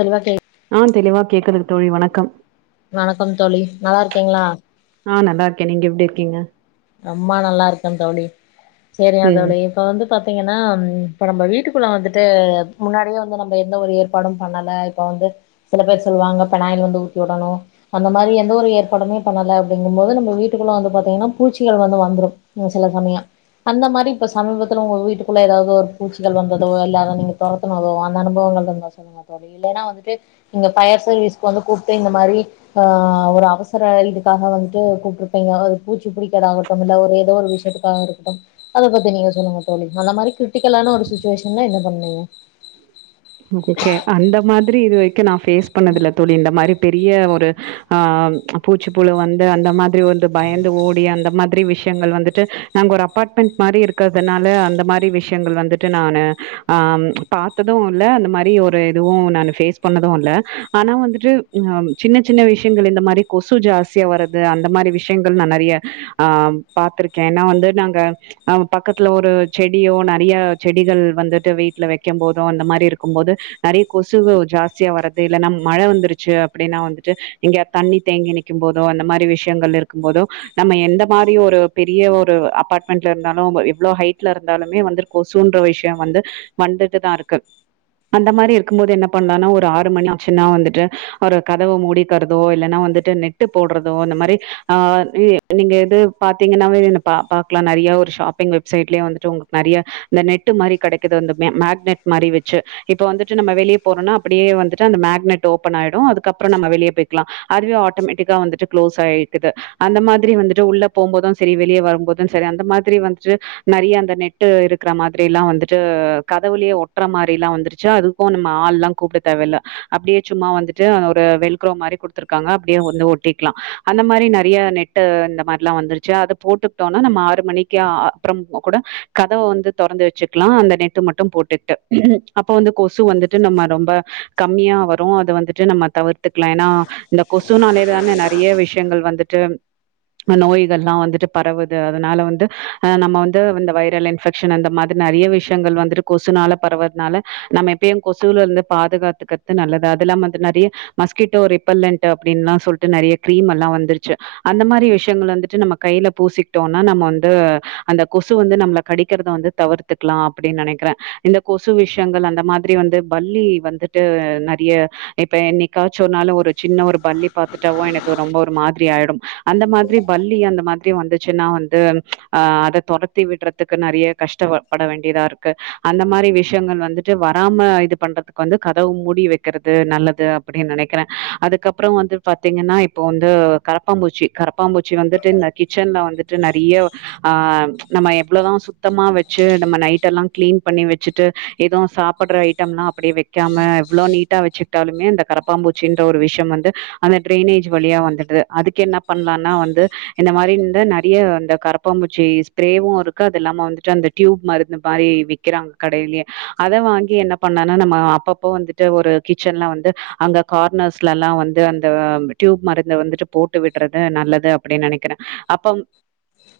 தெளிவா கேக் ஆ தெளிவா கேக்குதுங் தோழி வணக்கம் வணக்கம் தோழி நல்லா இருக்கீங்ளா ஆ நல்லா இருக்கே நீங்க எப்டி இருக்கீங்க ரொம்ப நல்லா இருக்கே தோழி செரியா ம் தோழி இப்போ வந்து பார்த்தீங்கன்னா இப்போ நம்ம வீட்டுக்குள்ள வந்துட்டு முன்னாடியே வந்து நம்ம எந்த ஒரு ஏற்பாடும் பண்ணல இப்ப வந்து சில பேர் சொல்லுவாங்க பிணாயில வந்து ஊத்தி விடணு அந்த மாரி எந்த ஒரு ஏற்பாடுமே பண்ணல அப்டிங்கும்போது நம்ம வீட்டுக்குள்ள வந்து பாத்தீங்கனா பூஞ்சிகள் வந்து வந்துரு ம் சில சமையோ அந்த மாரி இப்ப சமீபத்துல உங்க வீட்டுக்குள்ள ஏதாவது ஒரு பூச்சிகள் வந்ததோ இல்ல அத நீங்க தொர த்தனதோ அந்த அனுபவங்கள் இருந்த சொல்லுங்க தோழி இல்லன்னா வந்துட்டு இங்க ஃபயர் சர்வீஸ்கு வந்து கூப்டு இந்த மாரி ஆ ஒரு அவசர இதுக்காக வந்துட்டு கூப்டுருப்பீங்க அ பூச் சு புடிக்கதாகட்டும் இல்ல ஒரு ஏதோ ஒரு விஷயத்துக்காக இருக்கட்டு அத பத்தி நீங்க சொல்லுங்க தோழி அந்த மாரி கிரிட்டிக்கலான ஒரு சுச்சுவேஷன்ல என்ன பண்ணுவீங்க ஓகே அந்த மாதிரி இது வரைக்கு நா ஃபேஸ் பண்ணது இல்ல தோழி இந்த மாரி பெரிய ஒரு ஆ பூச்சிப்புழு வந்து அந்த மா ரி வந்து பயந்து ஓடி அந்த மாதிரி விஷ் யங்கள் வந்துட்டு நாங்க ஒரு அப்பார்ட்மெண்டட் மாரி இருக்கிறதுனால அந்த மாரி விஷயங்கள் வந்துட்டு நானு ஆபார்த்தது இல்ல அந்த மாரி ஒரு இதுவு நா ஃபேஸ் பண்ணது இல்ல ஆனா வந்துட்டு சின்ன சின்ன விஷயங்கள் இந்த மாரி கொசு ஜாஸ்தியா வருது அந்த மாரி விஷயங்கள் நா நறையா ஆ பாத்ருக்கே ஏன்னா வந்து நாங்க அ பக்கத்துல ஒரு செடியோ நறைய செடிகள் வந்துட்டு வீட்ல வைக்கும் போது அந்த மாரி இருக்கும் போது நறைய கொசுவு ஜாஸ்தியா வர்றது இல்லன்னா மழ வந்துருச்சு அப்டின்னா வந்துட்டு இங்க தண்ணி தேங்கி நிக்கும் போதோ அந்த மாரி விஷ்யங்கள் இருக்கும் போதோ நம்ம எந்த மாரி ஒரு பெரிய ஒரு அபார்ட்மெண்ட்ல இருந்தாலு எவ்ளோ ஹைட்ல இருந்தாலுமே வந்துரு கொசுன்ற விஷ்ய வந்து வந்துட்டுதா இருக்கு அந்த மாரி இருக்கும்போது என்ன பண்லனா ஒரு ஆறு மணி ஆச்சின்னா வந்துட்டு ஒரு கதவ மூடிக்கறதோ இல்லன்னா வந்துட்டு நெட்டு போட்றதோ இந்த மாரி ஆ நீங்க எது பாாத்தீங்கன்னாவே என் பா பாக்லா நறைய ஒரு ஷாப்பிங் வெப்சைட்லே வந்துட்டு உங்களுக் நறைய இந்த நெட்டு மாரி கடைக்குது இந்த வ மேக்னெட் மாரி வச் சு இப்ப வந்துட்டு நம்ம வெளிய போறோனா அப்டியே வந்துட்டு அந்த மேக்னட் ஓபன் ஆய்டு அதுக்கப்றோ நம்ம வெளிய போய்க்லா அதுவே ஆட்டோமேட்டிக்கா வந்துட்டு க்ளோஸ் ஆயிக்குது அந்த மாதிரி வந்துட்டு உள்ள போம்போது செரி வெளிய வரும்போது செரி அந்த மாதிரி வந்துட்டு நறைய அந்த நெட்டு இருக்கிற மாதிரிலா வந்துட்டு கதவுளே ஒட்ற மார் டிலா வந்துருச்சு அதுக்கூ நம்ம ஆள்லா கூப்ட தேவல்ல அப்டியே சும்மா வந்துட்டு ஒரு வெல்க்ரோ மாரி குடுத்துருக்காங்க அப்டியே வந்து ஒட்டிக்லா அந்த மாரி நறைய நெ ட்டு இந்த மாரிலா வந்துருச்சு அத போட்டுக்கிட்டோனா நம்ம ஆறு மணிக்க அப்றம்மா கூட கதவ வந்து தொறந்து வச்சுக்கலா அந்த நெட்டு மட்டு போட்டுட்டு அப்போ வந்து கொசு வந்துட்டு நம்ம ரொம்ப கம்மியா வரு அத வந்துட்டு நம்ம தவி ர்த்துக்கலா ஏனா இந்த கொசுனாலய தானே நறைய விஷியங்கள் வந்துட்டு இந்த நோய்கள்லா வந்துட்டு பரவுது அதுனால வந்து அ நம்ம வந்து இந்த வைரல் இன் ஃபெக்ஷன் அந்த மாதிர் நறைய விஷியங்கள் வந்துட்டு கொசுனால பரவதுனால நம்ம எப்பயும் கொசுலருந்து பாதுகாத்துக்கறது நல்லது அது இல்லாம வந்து நறைய மஸ்கிட்டோ ரிப்பல்லண்ட்டு அப்டின்னுலா சொல்ட்டு நறைய கிரீம் எல்லா வந்துருச்சு அந்த மாரி விஷியங்கள் வந்துட்டு நம்ம கையில பூசிக்கிட்டோனா நம்ம வந்து அந்த கொசு வந்து நம்மள கடிக்கிறத வந்து தவிர்த்துக்கலா அப்டி நனைக்கிறே இந்த கொசு விஷியங்கள் அந்த மாதிரி வந்து பல்லி வந்துட்டு நறைய இப்ப என்னி காச்சு ஒரு நாளு ஒரு சின்ன ஒரு பல்லி பாத்துட்டாவு எனக்கு ரொம்ப ஒரு மாதிரி ஆயிடும் அந்த மாதிரி பள்ளி அந்த மாதி ரி வந்துச்சுன்னா வந்து அ அத தொரத்தி விட்றதுக்கு நறைய கஷ்டவப்பட வேண்டியதா இருக்கு அந்த மாரி விஷியங்கள் வந்துட்டு வராம இது பண்றதுக்கு வந்து கதவு மூடி வக்கிறது நல்லது‌ அ ப்படி நனைக்கிறே அதுக்கப்றோ வந்து பாத்தீங்கன்னா இப்ப வந்து கரப்பாம்பூச்சி கரப்பாம்பூச்சி வந்துட்டு நெ கிச்சன்ல வந்துட்டு நறிய ஆ நம்ம எவ்ளோதா சுத்தமா வச்சு நம்ம நைட் எல்லா க்ளீன் பண்ணி வச்சுட்டு எதும் சாப்புட்ற ஐட்டம்னா அப்டியே வைக்காம எவ்ளோ நீட்டா வச்சு ட்டாலுமே அந்த கரப்பாம்பூச்சின்ற ஒரு விஷம் வந்து அந்த ட்ரைனேஜ் வழியா வந்துட்டு அதுக்கு என்ன பண்லானா வந்து இந்த மாரி இந்த நறிய அந்த கரப்பாம்பூச்சி ஸ்ப்ரேவு இருக்கு அது இல்லாம வந்துட்டு அந்த டியூப் மருந்து மாரி வி க்கிறாங்க கடையிலயே அத வாங்கி பண்ணனா நம்ம அப்பப்போ வந்துட்டு ஒரு கிச்சன்லா வந்து அங்க கார்னர்ஸ்லலா வந்து அந்த டியூப் மருந்த வந்துட்டு போட்டு விட்றது நல்லது அப்டி நனைக்கிறே அப்பம்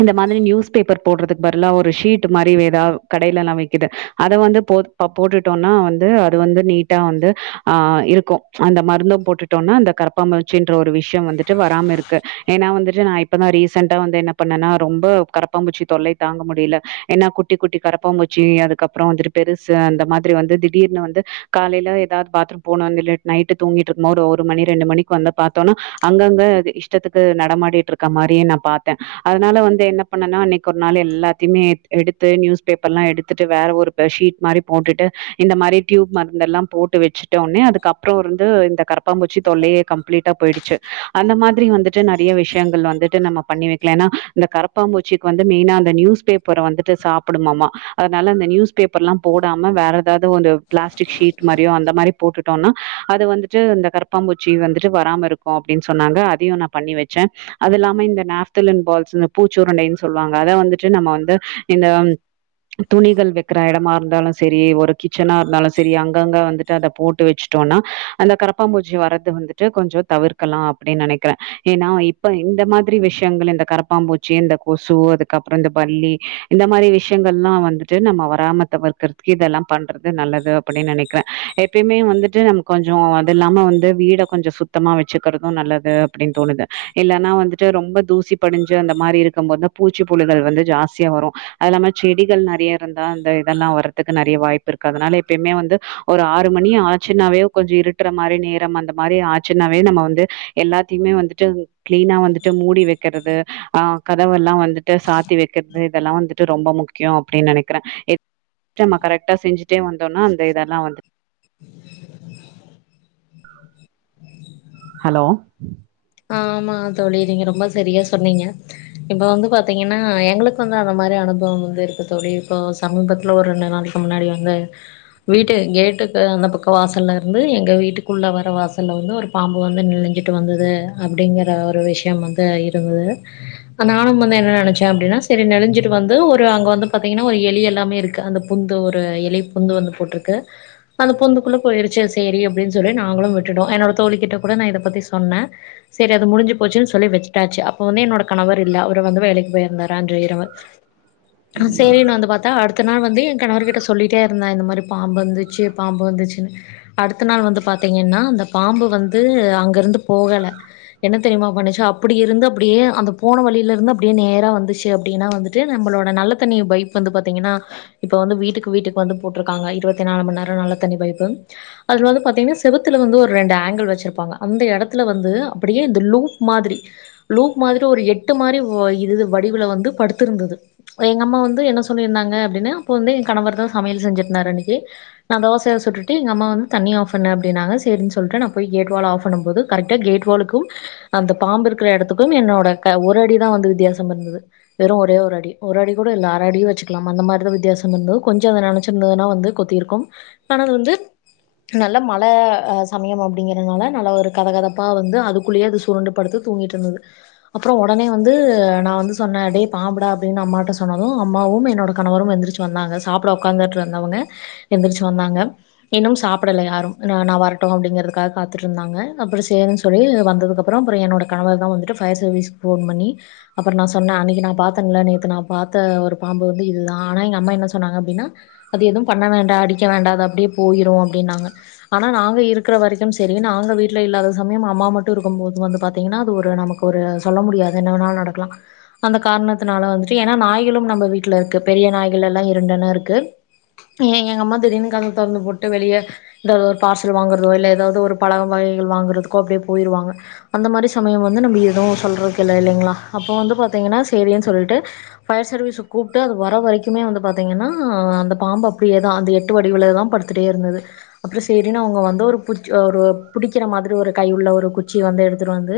இந்த மாதிரி நியூஸ் பேப்பர் போட்றதுக்கு பருலா ஒரு ஷீட்டு மாரி ஏதா கடைலனா வி க்கிது அத வந்து போர் ஆ போட்டுட்டோனா வந்து அது வந்து நீட்டா வந்து ஆ இருக்கோ அந்த மருந்த போட்டுட்டோனா அந்த கரப்பாமூச்சுன்ற ஒரு விஷ்யோ வந்துட்டு வராம இருக்கு ஏனா வந்துட்டு நா இப்பதா ரீசெண்டா வந்து என்ன பண்ணனா ரொம்ப கரப்பாம்பூச்சி தொல்லை தாங்க முடியல ஏனா குட்டி குட்டி கரப்பாம்பூ ச்சி அதுக்கப்றோ வந்துட்டு பெருசு அந்த மாதிரி வந்து திடீர்னு வந்து காலேல ஏதா பாத்ரூம் போனானில்லே நைட்டு தூங்கிட்டுருக்கும்போ ஒரு மணி ரெண்டு மணிக்கு வந்து பா த்தணு அங்கங்க அது இஷ்டத்துக்கு நடமாடிட்டு இருக்க மாரியே நா பாத்த அதுனால வந்து என்ன பண்ணனா அன்னைக்கு ஒரு நாள் எல்லாத்தையுமே எடுத்து நியூஸ் பேப்பர்லா எடுத் துட்டு வேற ஒரு ப ஷீட் மாரி போட்டுட்டு இந்த மாரி டியூப் மருந்தெல்லா போட்டு வச்சு ட்டோனே அதுக்கு அப்றோ வந்து இந்த கரப்பாம்பூச்சி தொல்லையே கம்ப்ளீட்டா போயிடுச்சு அந்த மாதிரி வந்து ட்டு நறைய விஷ்யங்கள் வந்துட்டு நம்ம பண்ணி வைக்கலா ஏனா இந்த கரப்பாம்பூச்சிக்கு வந்து மெயினா அந்த நியூஸ் பேப் பர வந்துட்டு சாப்புடுமாமா அதுனால அந்த நியூஸ் பேப்பர்லா போடாம வேற ஏதாது ஒரு ப்ளாஸ்டிக் ஷீட் மாரியோ அந்த மாரி போட்டு டோனா அது வந்துட்டு இந்த கரப்பாம்பூச்சி வந்துட்டு வராம இருக்கோ அப்டின் சொன்னாங்க அதையு நா பண்ணி வச்ச அது இல்லாம இந்த நாப்தலின் பால்ஸ் இந்த பூச்சுருண்டைன் சொல்லுவாங்க அத வந்துட்டு நம்ம வந்து இந்த துணிகள் வெக்கிற எடமா இருந்தாலு செரி ஒரு கிச்சனா இருந்தாலு செரி அங்கங்க வந்துட்டு அத போட்டு வச்சு ட்டோனா அந்த கரப்பாம்பூச்சி வரது வந்துட்டு கொஞ்சோ தவிர்க்கலா அப்டி நனைக்கிறே ஏனா இப்ப இந்த மாதிரி விஷ்யங்கள் இந்த கரப்பாம்பூச்சி இந்த கொசு அதுக்கப்றோ இந்த பல்லி இந்த மாரி விஷ்யங் கள்லா வந்துட்டு நம்ம வராம தவிர்கறதுக்கு இதெல்லா பண்றது நல்லது அப்படி நனைக்கிறே எப்பயுமே வந்துட்டு நம கொஞ்சோம் அது இல்லாம வந்து வீட கொஞ்சோ சுத்தமா வச்சுக்கிறதும் நல்லது அப்படின் தோணுது இல்லன்னா வந்துட்டு ரொம்ப தூசி படிஞ்சு அந்த மாரி இருக்கும்போது பூச்சிப்புழுகள் வந்து ஜாஸ்தியா வரும் அது இல்லாம செடிகள் நறைய இருந்தா அந்த இதெல்லா வர்றதுக்கு நெறைய வாய்ப்பு இருக்கு அதனால எப்பயுமே வந்து ஒரு ஆறு மணி ஆச்சுனாவே கொஞ்சோ இருட்டுற மாரி நேரம் அந்த மாரி ஆச்சுனாவே நம்ம வந்து எல்லாத்ததியுமே வந்துட்டு கிளீனா வந்துட்டு மூடி வைக்கறது ஆஹ் கதவெல்லா வந் துட்டு சாத்தி வைக்கற்து இதெல்லா வந்துட்டு ரொம்ப முக்யோம் அப்படின் நனைக்கிறேன் எத் நம்ம கரெட்டா செஞ்சு தே வந்தோன்னா அந்த இதெல்லா வந்து ஹலோ ஆமா தோழி நீங்க ரொம்ப சரியா சொன்னீங்க இப்ப வந்து பாத்தீங்கன்னா எங்களுக்கு வந்து அத மாரி அனுபோம் வந்து இருக்கு தோழி இப்போ சமீபத்துல ஒரு ரெண்டு நாளைக்க முன்னாடி வந்து வீட்டு கேட்டுக்கு அந்த பக்கோ வாசல்ல இருந்து எங்க வீட்டுக்குள்ள வர வாசல்ல வந்து ஒரு பாம்பு வந்து நெழஞ்சிட்டு வந்தது அப்படிங்கிற ஒரு விஷயம் வந்து இருந்துது நானும் வந்து என்ன நனைச்சேன் அப்படின்னா சரி நெழஞ்சிட்டு வந்து ஒரு அங்க வந்து பாத்தீங்கன்னா ஒரு எலி எல்லாமே இருக்கு அந்த புந்து ஒரு இலை புந்து வந்து போட்ருக்கு அந்த பொந்துக்குள்ள போயிருச்சு சேரி அப்டின் சொல்லி நாங்களும் விட்டுட்டோம் என்னோட தோழி கிட்ட கூட நா இத பத்தி சொன்ன சரி அது முடிஞ்சி போச்சு சொல்லி வச்சட்டாச்சு அப்போ வந்து என்னோட கணவர் இல்ல அவ வந்து வேலைக் போயிருந்தாரு அன்று இரவு ஆ சேரினு வந்து பாத்தா அடுத் த நாள் வந்து என் கணவர்கிட்ட சொல்லிகிட்டே இருந்த இந்த மாரி பாம்பு வந்துச்சு பாம்பு வந்துச்சுனு அடுத்த நாள் வந்து பாத்தீங்கன்னா இந்தபாம்பு வந்து அங்கருந்து போகல என்ன தெரியுமா பண்ணுச்சு அப்படி இருந்து அப்படியே அந்த போன வழியில இருந்து அப்படியே நேரா வந்துச்சு அப்டின்னா வந்து ட்டு நம்பளோட நல்லத்தண்ணி பைப் வந்து பாத்தீங்கன்னா இப்ப வந்து வீட்டுக்கு வீட்டுக்கு வந்து போட்ருக்காங்க இருபத்தி நாலு ம நேர நல்ல தண்ணி பைப்பு அது வந்து பாத்தீங்கன்னா செவத்துல வந்து ஒரு ரெண்டு ஆங்கிள் வச்சிருப்பாங்க அந்த எடத்துல வந்து அப்டியே இந்த லூப் மாதிரி லூக் மாதிரி ஒரு எட்டு மாரி வ இது வடிவுல வந்து படுத்திருந்தது எங்க அம்மா வந்து என்ன சொல்லியிருந்தாங்க அப்டினு அப்போ வந்து ய கணவர் தா சமையல் செஞ்சிருந்தாரு அன்னக்கி நா தோச சுட்டுட்டு எங்க அமா வந்து தண்ணி ஆஃப் பண்ண அப்டின்னாங்க சேரின் சொல்லிட்டு நான் போய் கேட் வால் ஆஃப் பண்ணும் போது கரெக்ட்டா கேட் வால் க்கும் அந்த பாம்பு இருக்கற இடத்துக்கும் என்னோட க ஒரு அடிதான் வந்து வித்தியாசம் இருந்தது வெறும் ஒரே ஒரு அடி ஒரு அடி கூட இல்ல அறடியும் வச்சுக்கலாம் அந்த மார்தா வித்தியாசம் இந்து கொஞ்சோ அத நனைச்சந்தர்துனா வந்து கொத் தீர்க்கும் ஆனா வந்து நல்ல மழ அ சமயம் அப்படிங்கறனால நல்ல ஒரு கதகதப்பா வந் குள்ளிய அது சுருண்டு படுத்து தூங்கிட்ருந்தது அப்புறோம் ஒடனே வந்து நா வந்து சொன்ன அடே பாம்புடா அப்டின் அம்மாட்ட சொன்னதும் அம்மாவும் என்னோட கணவரும் எந்திரிச்சு வந்தாங்க சாப்ட ஒக்காந்துட்ருந்தவங்க எந்திரிச்சு வந்தாங்க இன்னும் சாப்படல யாரும் நா வரட்டும் அப்படிங்கறதுக்காக காத்துட்ருந்தாங்க அப்புற சேரின் சொல்லி ரப் அதுகப்றோம் பெற என்னோட கணவர் தா வந்துட்டு ஃபயர் சர்வீஸ் ஃபோன் பண்ணி அப்புற நா சொன்ன அன்னைக்கு நா பாத்தன்ல நேத்து நா பாத்த ஒரு பாம்பு வந்து இதுதா ஆனா எங்க அம்மா என்ன சொன்னாங்க அப்டின்னா அது எதும் பண்ண வேண்டா அடிக்க வேண்டா அது அப்டியே போயிரும் அப்டின்னாங்க ஆனா நாங்க இருக்கற வரைக்கும் சரி நாங்க வீட்ல இல்லாத சமயம் அம்மா மட் டுருக்கும் போது வந்து பாத்தீங்கன்னா அது ஒரு நமக்கு ஒரு சொல்ல முடியாது என்ன வேணா நடக்கலாம் அந்த காரணத்துனால வந்துட்டு ஏன்னா நாய்களும் நம்ம வீட்லருக்கு பெரிய நாய்கலெல்லா இருண்டன்னாருக்கு ஏ எங்க அம்மா திடீர்னு கதவ தொறந்து போட்டு வெளிய இந்த ஒரு பார்சல் வாங்கர்தோ இல்ல ஏதாது ஒரு பழம் வகைகள் வாங்குறதுக்கோ அப்டியே போயிருவாங்க அந்த மாரி சமயோ வந்து நம்ம எதூ சொல்றக் இல்ல இல்லிங்களா அப்ப வந்து பாத்திங்கன்னா சேரின் சொல்ட்டு ஃபயர் சர்வீஸ்க்கு கூப்ட்டு அது வர வரைக்குமே வந்து பாத்திங்கன்னா அந்த பாம்பு அப்படியேதா அந்த எட்டு வடிவுலதா படு த்துட்டே இருந்தது அப்பறோ சேரின்னு அவங்க வந்து ஒரு புச் அ ஒரு புடிக்கற மாதிரி ஒரு கை உள்ள ஒ ரு குச்சி வந்து எடுத்துட்டு வந்து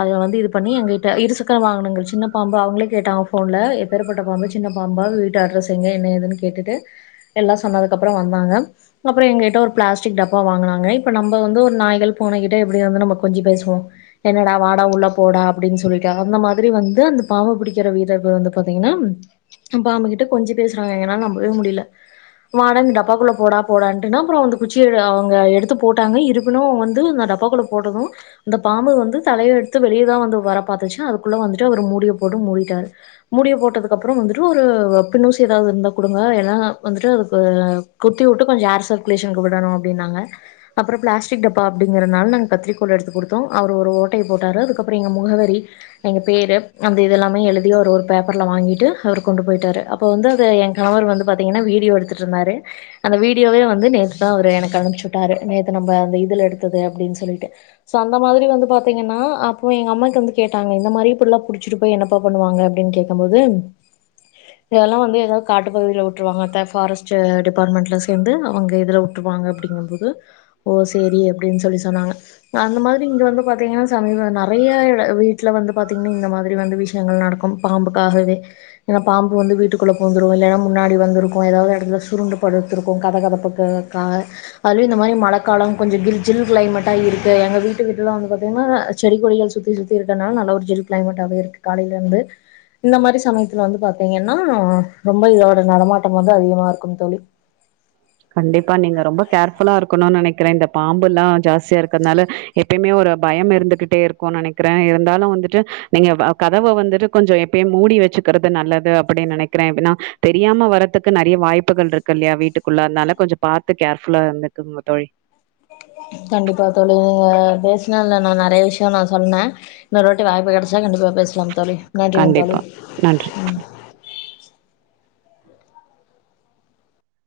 அதுல வந்து இது பண்ணி எங்கிட்ட இருசக்கர வாகனங்கள் சின்ன பாம்பு அவங்கள கேட்டாங்க போன்ல எப் பேருப்பட்ட பாம்பு சின்ன பாம்பா வீட்டு அட்ரஸ் எங்க என்ன ஏதுன்னு கேட்டுட்டு எல்லா சொன்னதுக்கப்பறோ வந்தாங்க அப்பறோ எங்ககிட்ட ஒரு பிளாஸ்டிக் டப்பா வாங்குனாங்க இப்ப நம்ப வந்து ஒரு நாய்கள் பூனைக்கிட்ட எப்படி வந்து நம்ப கொஞ்சி பேசுவோ என்னடா வாடா உள்ள போடா அப்படின்னு சொல்லிட்டா அந்த மாதிரி வந்து அந்த பாம்ப பிடிக்கற வீரர்கள் வந்து பாத்திங்கன்னா அ பாம்புகிட்ட கொஞ்சி பேசறாங்க எங்கனால நம்பவே முடில வாடன் டப்பாக்குள்ள போடா போடான்ட்டுனா அப்பறோ வந்து குச்சி எடு அவுங்க எடுத்து போட்டாங்க இருப்பினு வந்து நா டப் பாக்குள்ள போடணு அந்த பாம்ப வந்து தலைல எடுத்து வெளியதா வந்து வர பாத்துச்சு அதுக்குள்ள வந்துட்டு அவரு மூடிய போடு மூடிட்டாரு மூடிய போட்டதுக்கு அப்பறோ வந்துட்டு ஒரு பின்னூசி எதாவது இருந்தா குடுங்க எனா வந்துட்டு அதுக்கு குத்தியூட்டு கொஞ்ச ஏர் சர்குலேஷன்க்கு விடணு அப்டின்னாங்க அப்பறோ பிளாஸ்டிக் டப்பா அப்டிங்கறனால நாங் கத்திரிக் கோல் எடுத்து குடுத்தோ அவரு ஒரு ஓட்டைய போட்டாரு அதுக்கப்பறோ எங்க முகவரி எங்க பேர் அப்றோ இதெல்லாமே எழுதி அவரு ஒரு பேப்பர்ல வாங்கீட்டு அவரு கொண்டு போயிட்டாரு அப் ப வந்து அத ஏ கணவர் வந்து பாத்திங்கன்னா வீடியோ எடுத்துட்ருந்தாரு அந்த வீடியோவே வந்து நேத்துதா அவரு எனக்கு அனுப்ச்சுட்டாரு நேத்து நம்ப அந்த இதுல எடுத்தது அப்டின் சொல்லீட்டு சோ அந்த மாதிரி வந்து பாத்திங்கன்னா அப்போ எங்க அம்மாக்கு வந்து கேட்டாங்க இந்த மாரி இப்புல்லா பிடிச்சிட்டு போய் என்னப்பா பண்ணுவாங்க அப்டின்னு கேக்கும் போது இதல்லா வந்து எதாவ் காட்டு பகுதியில உட்டுருவாங்க த ஃபாரஸ்ட்டு டிபார்ட்மெண்ட்ல சேந்து அவங்க இதுல உட் ட்டுவாங்க அப்படிங்கும் போது ஓ சேரி அப்டின்னு சொல்லி சொன்னாங்க அ அந்த மாதிரி இங்க வந்து பாத்திங்கன்னா சமீப நெறைய இட வீட்ல வந்து பாத்திங்கன்னா இந்த மாதிரி வந்து விஷயங்கள் நடக்கும் பாம்புக்காகவே ஏன்னா பாம்பு வந்து வீட்டுக்குள்ள பூந்துரு இல்லன்னா முன்னாடி வந்துருக்கு எதாவ்து எடந்தா சுருண்டு படுத்துருக்கு கதகதப்புக்கு கா அதுவு இந்த மாரி மழக்காலம் கொஞ்சோ கில் ஜில் கிளைமேட்டா இரு க்கு எங்க வீட்டு விட்ளா வந்து பாத்தின்னா செடி கொடிகள் சுத்தி சுத்தி இருக்கறனால நல்ல ஒரு ஜில் கிளைமேட்டாவே இருக்கு காலைல இருந்து இந்த மாரி சமயத்துல வந்து பாத்திங்கன்னா ரொம்ப இதோட நடமாட்டம் வந்து அதிகமா இருக்கும் தோழி கண்டிப்பா நீங்க ரொம்ப கேர்ஃபுல்லா இருக்கணுன் நெனைக்கறே இந்த பாம்புல்லா ஜாஸ்தியா இருக்கறனால எப்பயுமே ஒரு பயம் இருந்துகிட்டே இருக்குன் நெனைக்கறே இருந்தாலு வந்துட்டு நீங்க வ கதவ வந்துட்டு கொஞ்சோ எப்பயு மூடி வெச்சுக்கறது நல்லது அப்படின் நெனைக்கறே எனா தெரியாம வர்றதுக்கு நெறைய வாய்ப்புகள்ரு க்கு இல்லயா வீட்டுக்குல்லார்னால கொஞ்ச பாத்து கேர்ஃபுல்லா இருந்துக்கங்க தோழி கண்டிப்பா தோழி நீங்க பேசுனதுல நா நெறய விஷயோ நா சொன்ன இன்னொருவாட்டி வாய்ப்பு கெடச்சா கண்டிப்பா பேசலாம் தோழி நன்றிங்க கண்டிப்பா தோழி நன்றி